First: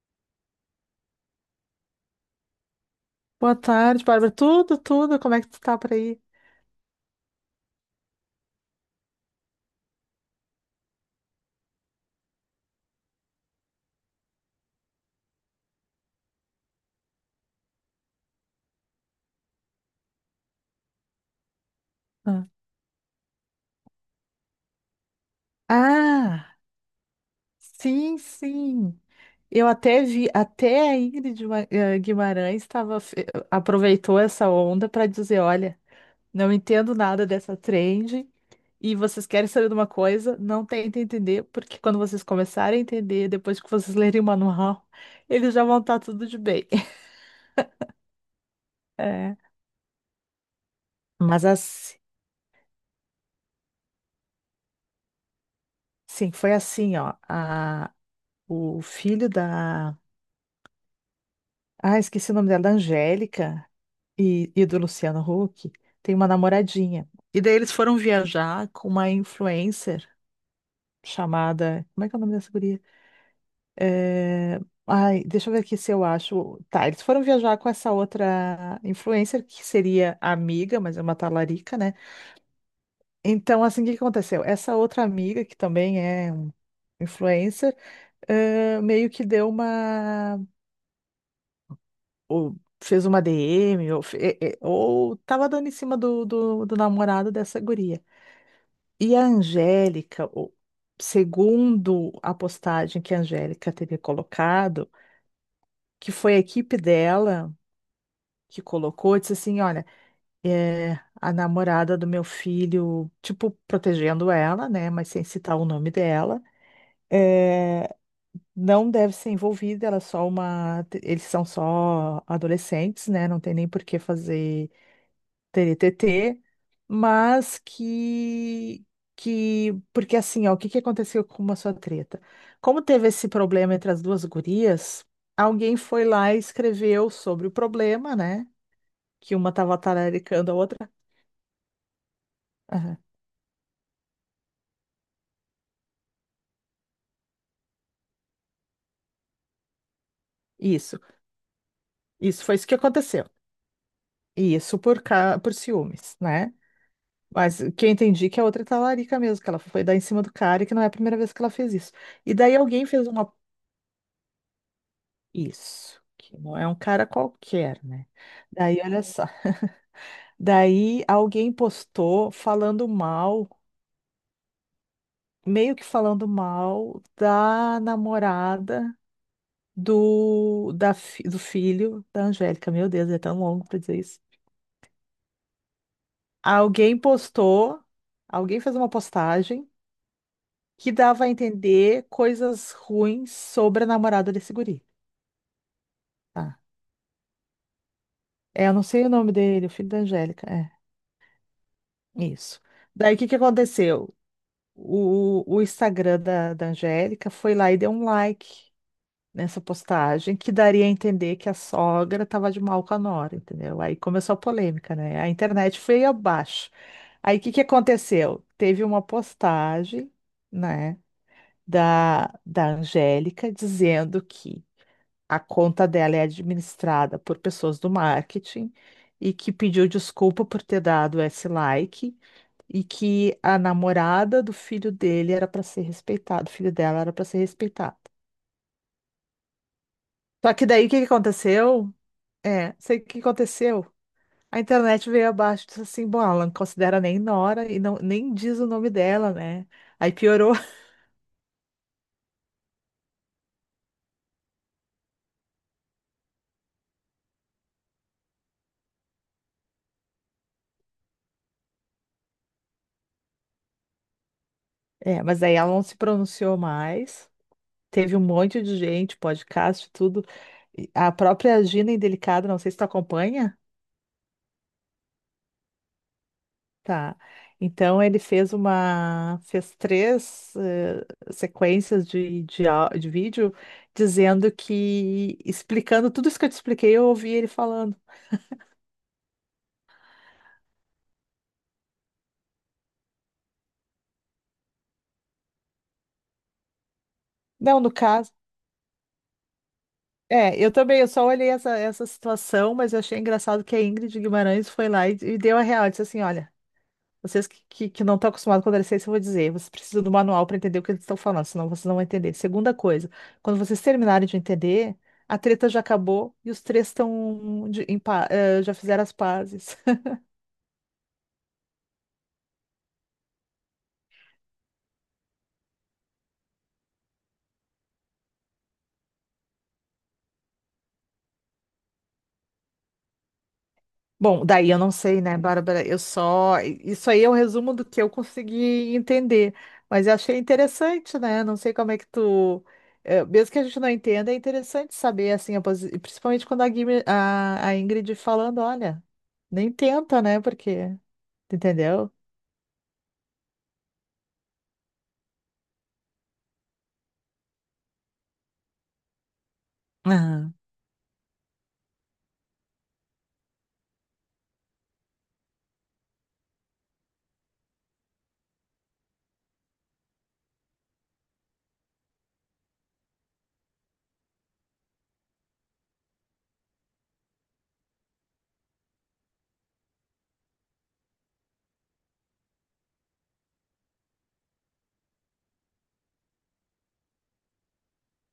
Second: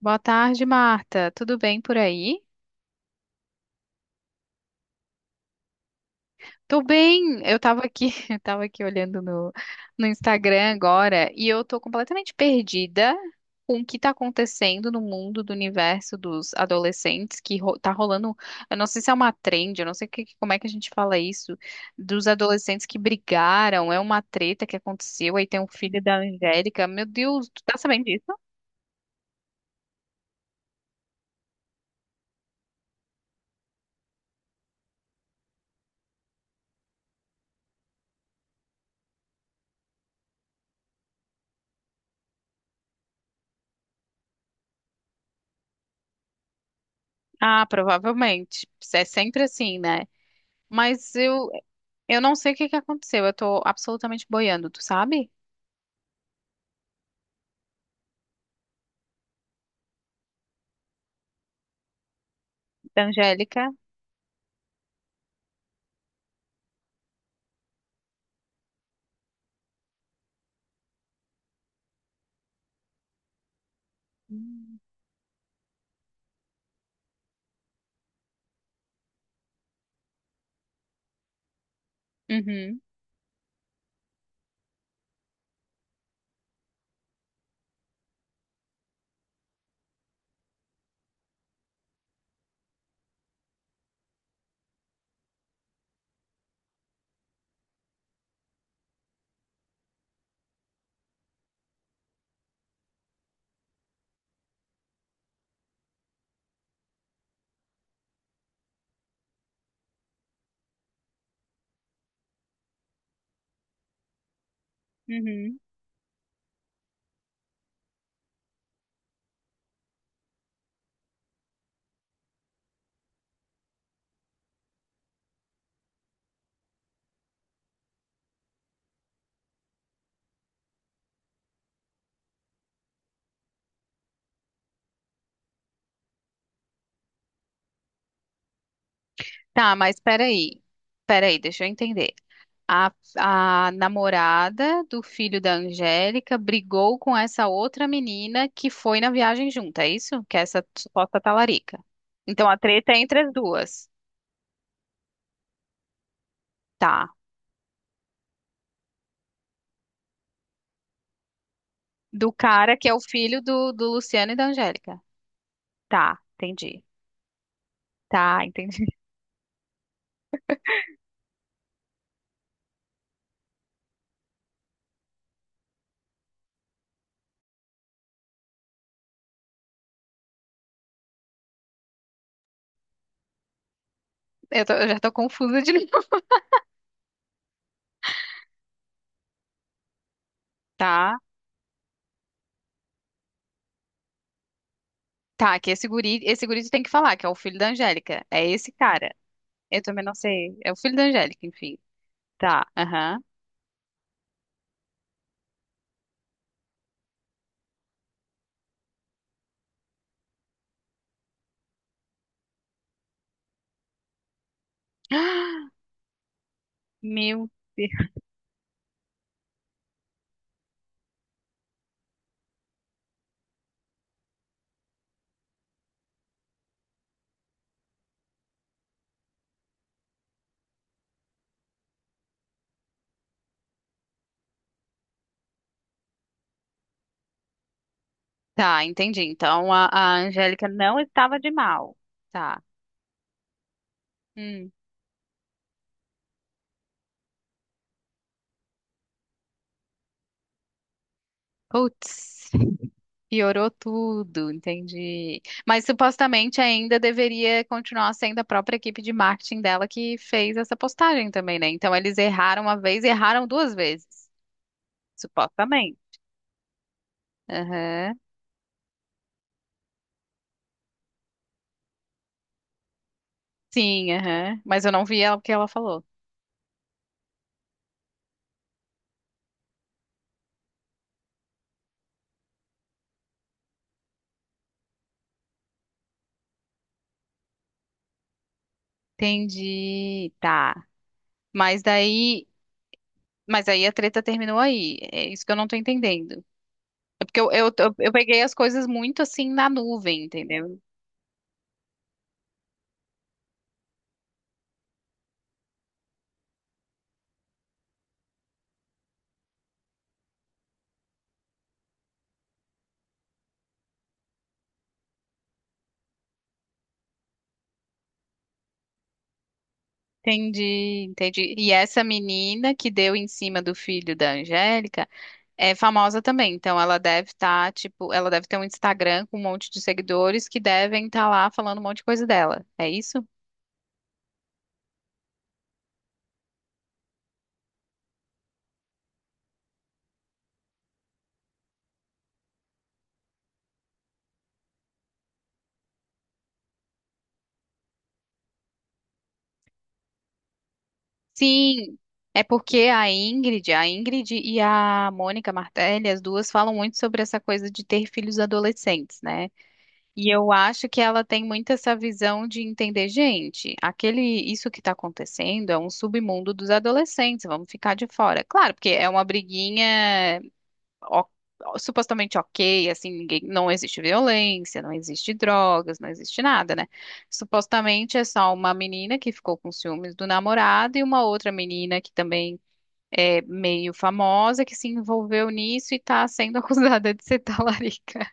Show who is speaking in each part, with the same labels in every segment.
Speaker 1: Boa tarde, Marta. Tudo bem por aí?
Speaker 2: Boa tarde, Bárbara. Tudo, tudo. Como é que tu tá por aí?
Speaker 1: Tô bem. Eu tava aqui olhando no Instagram agora e eu tô completamente perdida com o que tá acontecendo no mundo do universo dos adolescentes, que ro tá rolando. Eu não sei se é uma trend, eu não sei como é que a gente fala isso, dos
Speaker 2: Ah,
Speaker 1: adolescentes que brigaram, é uma treta que aconteceu, aí tem um filho da
Speaker 2: Ah,
Speaker 1: Angélica. Meu Deus, tu tá sabendo
Speaker 2: sim,
Speaker 1: disso?
Speaker 2: sim. Eu até vi, até a Ingrid Guimarães estava, aproveitou essa onda para dizer, olha, não entendo nada dessa trend e vocês querem saber de uma coisa, não tentem entender, porque quando vocês começarem a entender, depois que vocês lerem o manual, eles já vão estar tudo de bem.
Speaker 1: Ah, provavelmente. É
Speaker 2: É.
Speaker 1: sempre assim, né? Mas
Speaker 2: Mas
Speaker 1: eu,
Speaker 2: assim,
Speaker 1: Eu não sei o que que aconteceu. Eu tô absolutamente boiando, tu sabe?
Speaker 2: sim, foi assim, ó. A, o filho da, ah, esqueci o nome dela, da
Speaker 1: Da
Speaker 2: Angélica
Speaker 1: Angélica.
Speaker 2: e do Luciano Huck. Tem uma namoradinha. E daí eles foram viajar com uma influencer chamada. Como é que é o nome dessa guria? É,
Speaker 1: Hum.
Speaker 2: Ai, deixa eu ver aqui se eu acho. Tá, eles foram viajar com essa outra influencer, que seria amiga, mas é uma talarica, né?
Speaker 1: Uhum,
Speaker 2: Então, assim, o que que aconteceu? Essa outra amiga, que também é um influencer, meio que deu uma, ou fez uma DM, ou ou tava dando em cima do namorado dessa guria. E a Angélica, o- segundo a postagem que a Angélica teria colocado, que foi a equipe dela que colocou, disse assim, olha, é, a namorada do meu filho, tipo, protegendo ela, né, mas sem citar
Speaker 1: uhum.
Speaker 2: o nome dela, é, não deve ser envolvida, ela é só uma, eles são só adolescentes, né, não tem nem por que fazer TNTT, mas que, porque assim, ó, o que que aconteceu com uma sua treta? Como teve esse problema entre as duas gurias, alguém foi lá e escreveu sobre o problema, né? Que uma
Speaker 1: Tá,
Speaker 2: tava
Speaker 1: mas
Speaker 2: talaricando a
Speaker 1: peraí.
Speaker 2: outra.
Speaker 1: Peraí, deixa eu entender. A,
Speaker 2: Aham.
Speaker 1: a namorada do filho da Angélica brigou com essa outra menina que foi na viagem junto. É isso? Que é essa
Speaker 2: Isso,
Speaker 1: suposta talarica.
Speaker 2: isso
Speaker 1: Então
Speaker 2: foi
Speaker 1: a
Speaker 2: isso que
Speaker 1: treta é entre
Speaker 2: aconteceu.
Speaker 1: as duas.
Speaker 2: E isso por ca... por ciúmes, né?
Speaker 1: Tá.
Speaker 2: Mas o que eu entendi que a outra é talarica mesmo, que ela foi dar em cima do cara e que não é a primeira vez que ela fez isso.
Speaker 1: Do
Speaker 2: E daí
Speaker 1: cara
Speaker 2: alguém
Speaker 1: que é o
Speaker 2: fez uma,
Speaker 1: filho do Luciano e da Angélica.
Speaker 2: isso,
Speaker 1: Tá,
Speaker 2: que não é um
Speaker 1: entendi.
Speaker 2: cara qualquer, né?
Speaker 1: Tá,
Speaker 2: Daí,
Speaker 1: entendi.
Speaker 2: olha só. Daí alguém postou falando mal, meio que falando mal da namorada do filho da Angélica. Meu Deus, é tão longo pra dizer isso.
Speaker 1: Eu já tô confusa de novo.
Speaker 2: Alguém postou, alguém fez uma postagem que
Speaker 1: Tá.
Speaker 2: dava a entender coisas ruins sobre a namorada desse guri.
Speaker 1: Tá, que esse
Speaker 2: Tá?
Speaker 1: guri tu tem que falar, que é o filho da Angélica. É
Speaker 2: É,
Speaker 1: esse
Speaker 2: eu não sei o
Speaker 1: cara.
Speaker 2: nome dele, o
Speaker 1: Eu
Speaker 2: filho da
Speaker 1: também não
Speaker 2: Angélica.
Speaker 1: sei.
Speaker 2: É,
Speaker 1: É o filho da Angélica, enfim.
Speaker 2: isso.
Speaker 1: Tá,
Speaker 2: Daí o
Speaker 1: aham.
Speaker 2: que que aconteceu? O o Instagram da Angélica foi lá e deu um like nessa postagem, que daria a entender que a sogra estava de mal com a nora, entendeu? Aí começou a polêmica, né? A internet foi abaixo. Aí o
Speaker 1: Meu
Speaker 2: que que
Speaker 1: Deus.
Speaker 2: aconteceu? Teve uma postagem, né, da Angélica dizendo que a conta dela é administrada por pessoas do marketing e que pediu desculpa por ter dado esse like e que a namorada do filho dele era para ser respeitada, o filho dela era para ser respeitado.
Speaker 1: Tá, entendi. Então a
Speaker 2: Só que
Speaker 1: Angélica
Speaker 2: daí o que
Speaker 1: não
Speaker 2: que
Speaker 1: estava de
Speaker 2: aconteceu?
Speaker 1: mal. Tá.
Speaker 2: É, sei o que aconteceu. A
Speaker 1: Hum.
Speaker 2: internet veio abaixo e disse assim, bom, ela não considera nem nora e não, nem diz o nome dela, né? Aí piorou.
Speaker 1: Putz, piorou tudo, entendi. Mas supostamente ainda deveria continuar sendo a própria equipe de marketing dela que fez essa postagem também, né? Então eles erraram uma vez e erraram duas vezes,
Speaker 2: É, mas aí ela não se
Speaker 1: supostamente.
Speaker 2: pronunciou mais. Teve
Speaker 1: Aham.
Speaker 2: um monte de gente, podcast, tudo. E a própria Gina Indelicada, não sei se tu acompanha.
Speaker 1: Sim, aham. Mas eu não vi ela, o que ela falou.
Speaker 2: Tá. Então ele fez uma, fez três sequências de de vídeo dizendo que, explicando tudo isso que eu te expliquei, eu ouvi ele falando.
Speaker 1: Entendi. Tá. Mas daí, mas aí a treta terminou aí. É isso que eu não tô entendendo. É porque
Speaker 2: Não, no
Speaker 1: eu
Speaker 2: caso,
Speaker 1: peguei as coisas muito assim na nuvem,
Speaker 2: é, eu
Speaker 1: entendeu?
Speaker 2: também, eu só olhei essa, essa situação, mas eu achei engraçado que a Ingrid Guimarães foi lá e deu a real, disse assim, olha, vocês que não estão acostumados com adolescência, eu vou dizer, vocês precisam do manual para entender o que eles estão falando, senão vocês não vão entender. Segunda coisa, quando vocês terminarem de entender, a treta já acabou e os três estão já fizeram as pazes.
Speaker 1: Entendi, entendi. E essa menina que deu em cima do filho da Angélica é famosa também. Então ela deve estar, tipo, ela deve ter um Instagram com um monte de seguidores que devem estar lá falando um monte de coisa dela. É isso?
Speaker 2: Bom, daí eu não sei, né, Bárbara? Eu só. Isso aí é um resumo do que eu consegui entender. Mas eu achei interessante, né? Não sei como é que tu. Mesmo que a gente não entenda, é interessante saber, assim, a posi- principalmente quando a, Guime- a Ingrid falando, olha, nem tenta, né? Porque. Tu
Speaker 1: Sim,
Speaker 2: entendeu?
Speaker 1: é porque a Ingrid e a Mônica Martelli, as duas falam muito sobre essa coisa de ter filhos adolescentes, né? E eu
Speaker 2: Aham,
Speaker 1: acho que ela tem muito essa visão de entender, gente, aquele isso que está acontecendo é um submundo dos adolescentes, vamos ficar de fora. Claro, porque é uma briguinha o- supostamente ok, assim, ninguém, não existe violência, não existe drogas, não existe nada, né? Supostamente é só uma menina que ficou com ciúmes do namorado e uma outra menina que também é meio famosa que se envolveu nisso e tá sendo acusada de ser talarica.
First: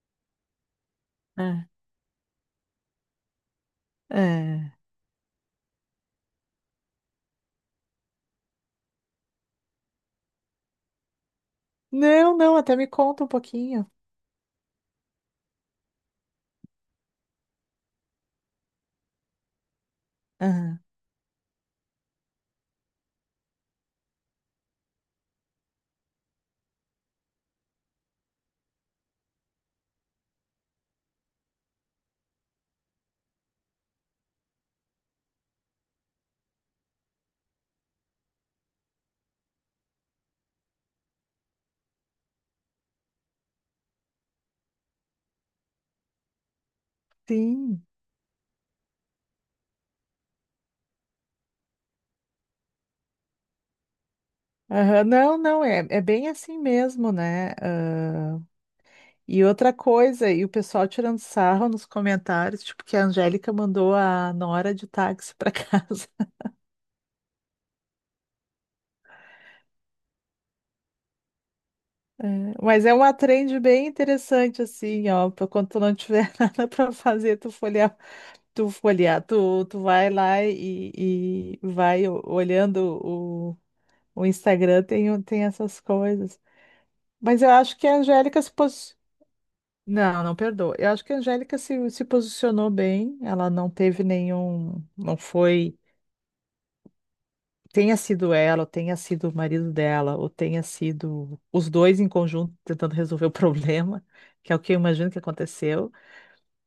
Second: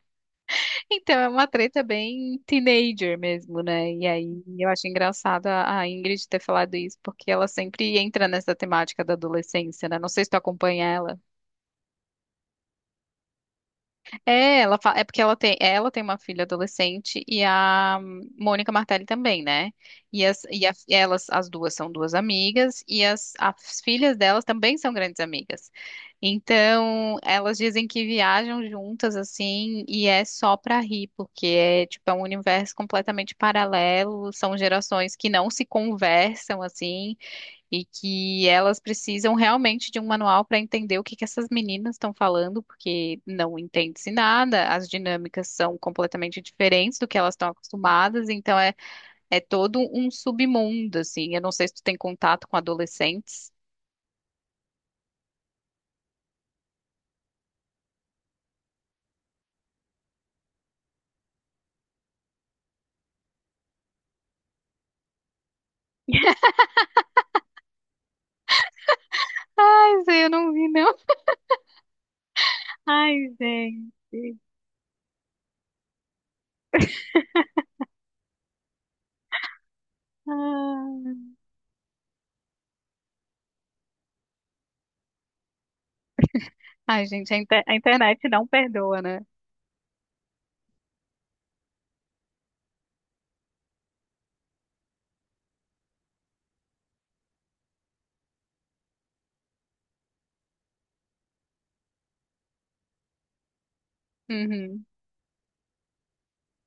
Speaker 1: Então é uma
Speaker 2: é.
Speaker 1: treta bem teenager mesmo, né? E aí eu
Speaker 2: É.
Speaker 1: acho engraçado a Ingrid ter falado isso, porque ela sempre entra nessa temática da adolescência, né? Não sei se tu acompanha ela.
Speaker 2: Não, não, até me conta um pouquinho.
Speaker 1: É, é porque ela tem uma filha adolescente e a Mônica Martelli também, né?
Speaker 2: Aham.
Speaker 1: Elas, as duas são duas amigas e as filhas delas também são grandes amigas. Então, elas dizem que viajam juntas assim e é só pra rir, porque é tipo é um universo completamente paralelo, são gerações que não se conversam assim e que elas precisam realmente de um manual para entender o que que essas meninas estão falando, porque não entende-se nada, as dinâmicas são completamente diferentes do que elas estão
Speaker 2: Sim.
Speaker 1: acostumadas, então é todo um submundo, assim. Eu não sei se tu tem contato com adolescentes.
Speaker 2: Aham, não, não, é, é bem assim mesmo, né? Ah, e outra coisa, e o pessoal tirando sarro nos comentários, tipo, que a Angélica mandou a nora de táxi para casa.
Speaker 1: Essa eu não vi, não.
Speaker 2: É, mas é
Speaker 1: Ai,
Speaker 2: uma trend bem
Speaker 1: gente.
Speaker 2: interessante, assim, ó, pra quando tu não tiver nada para fazer, tu vai lá
Speaker 1: Ah.
Speaker 2: e vai o- olhando. O Instagram tem, o- tem essas coisas.
Speaker 1: Ai, gente,
Speaker 2: Mas eu
Speaker 1: a
Speaker 2: acho que a
Speaker 1: internet
Speaker 2: Angélica
Speaker 1: não
Speaker 2: se pos...
Speaker 1: perdoa, né?
Speaker 2: Não, não perdoa. Eu acho que a Angélica se posicionou bem. Ela não teve nenhum. Não foi. Tenha sido ela, ou tenha sido o marido dela, ou tenha sido os dois em conjunto tentando resolver o problema, que é o que eu
Speaker 1: Uhum.
Speaker 2: imagino que aconteceu.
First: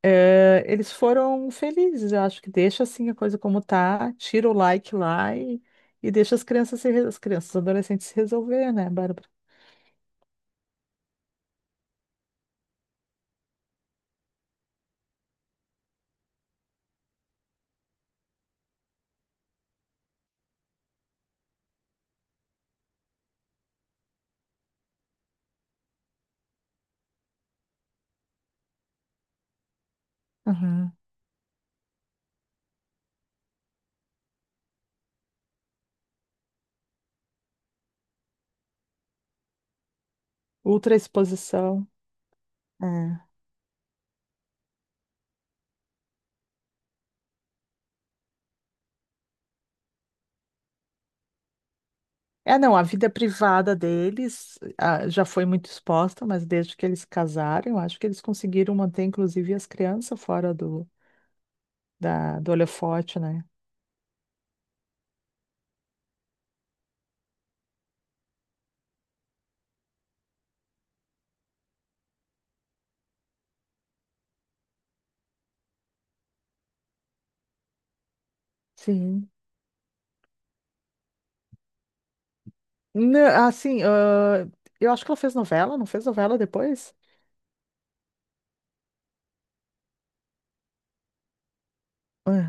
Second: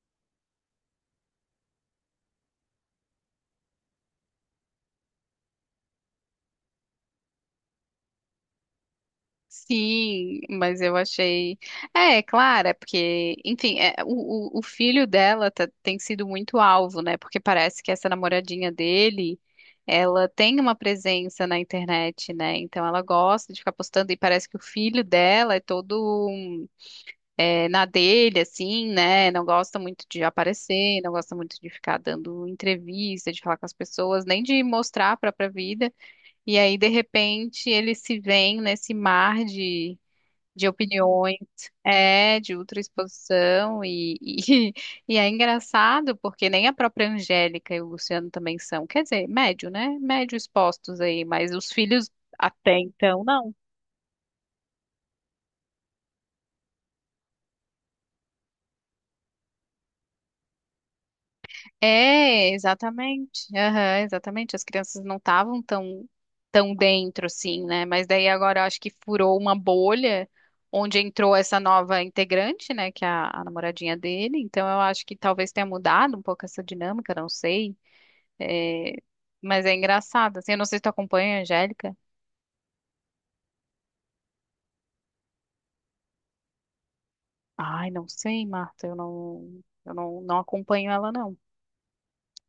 Speaker 2: Eles foram felizes. Eu acho que deixa assim a coisa como tá, tira o like lá e deixa as crianças, os adolescentes se resolver, né, Bárbara?
Speaker 1: Sim, mas eu achei. É, é claro, é porque, enfim, é, o filho dela tem sido muito alvo, né? Porque parece que essa namoradinha dele, ela tem uma presença na internet, né? Então ela gosta de ficar postando e parece que o filho dela é todo na dele, assim, né? Não gosta muito de aparecer, não gosta muito de ficar dando entrevista, de falar com as pessoas, nem de mostrar a própria vida. E aí, de repente, ele se vê nesse mar de
Speaker 2: Ultra
Speaker 1: opiniões,
Speaker 2: exposição.
Speaker 1: é, de
Speaker 2: É.
Speaker 1: ultraexposição e é engraçado porque nem a própria Angélica e o Luciano também são, quer dizer, médio, né? Médio expostos aí, mas os filhos
Speaker 2: É, não,
Speaker 1: até
Speaker 2: a vida
Speaker 1: então não.
Speaker 2: privada deles, ah, já foi muito exposta, mas desde que eles casaram, eu acho que eles conseguiram manter, inclusive, as crianças fora
Speaker 1: É,
Speaker 2: do holofote, né?
Speaker 1: exatamente, aham, exatamente, as crianças não estavam tão dentro assim, né? Mas daí agora eu acho que furou uma bolha onde entrou essa nova integrante, né, que é a namoradinha dele, então eu acho que talvez tenha mudado um pouco essa dinâmica, não sei. É,
Speaker 2: Sim.
Speaker 1: mas é engraçado, assim, eu não sei se tu acompanha a Angélica.
Speaker 2: Nã- assim, ah, eu acho que ela fez novela, não fez novela depois?
Speaker 1: Ai, não sei, Marta, eu não, não acompanho ela, não.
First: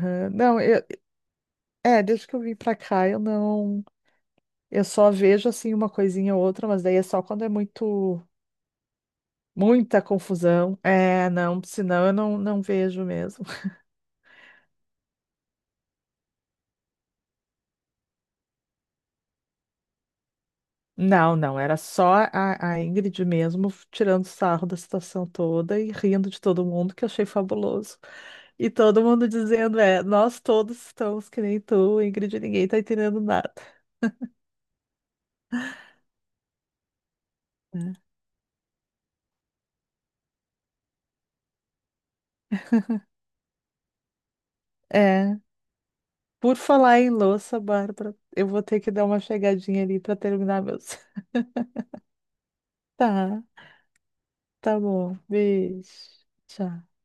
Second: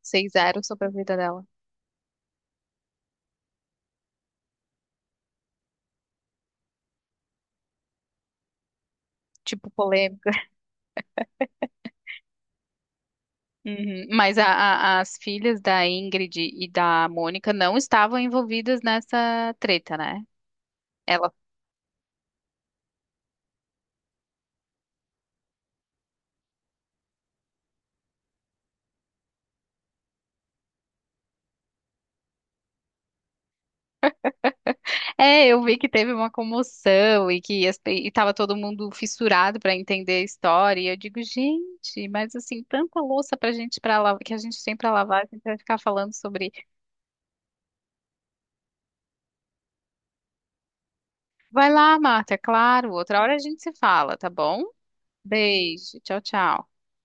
Speaker 1: Sei
Speaker 2: Não,
Speaker 1: zero
Speaker 2: eu-
Speaker 1: sobre a vida dela.
Speaker 2: é, desde que eu vim pra cá, eu não. Eu só vejo, assim, uma coisinha ou outra, mas daí é só quando é muito.
Speaker 1: Tipo,
Speaker 2: Muita
Speaker 1: polêmica.
Speaker 2: confusão. É, não, senão eu não vejo mesmo.
Speaker 1: Uhum. As filhas da Ingrid e da Mônica não estavam envolvidas nessa treta, né? Ela...
Speaker 2: Não, não, era só a Ingrid mesmo tirando sarro da situação toda e rindo de todo mundo, que eu achei fabuloso. E todo mundo dizendo, é, nós todos estamos que nem tu, Ingrid, ninguém tá entendendo nada.
Speaker 1: É, eu vi que teve uma comoção e que
Speaker 2: Né?
Speaker 1: e tava todo mundo fissurado pra entender a história. E eu digo, gente, mas assim, tanta louça pra lavar, que a gente tem pra lavar, a
Speaker 2: É,
Speaker 1: gente vai ficar falando sobre.
Speaker 2: por falar em louça, Bárbara, eu vou ter que dar uma chegadinha ali para terminar meus.
Speaker 1: Vai lá, Marta, é claro. Outra hora a
Speaker 2: Tá,
Speaker 1: gente se fala, tá bom?
Speaker 2: tá bom, beijo,
Speaker 1: Beijo, tchau, tchau.
Speaker 2: tchau.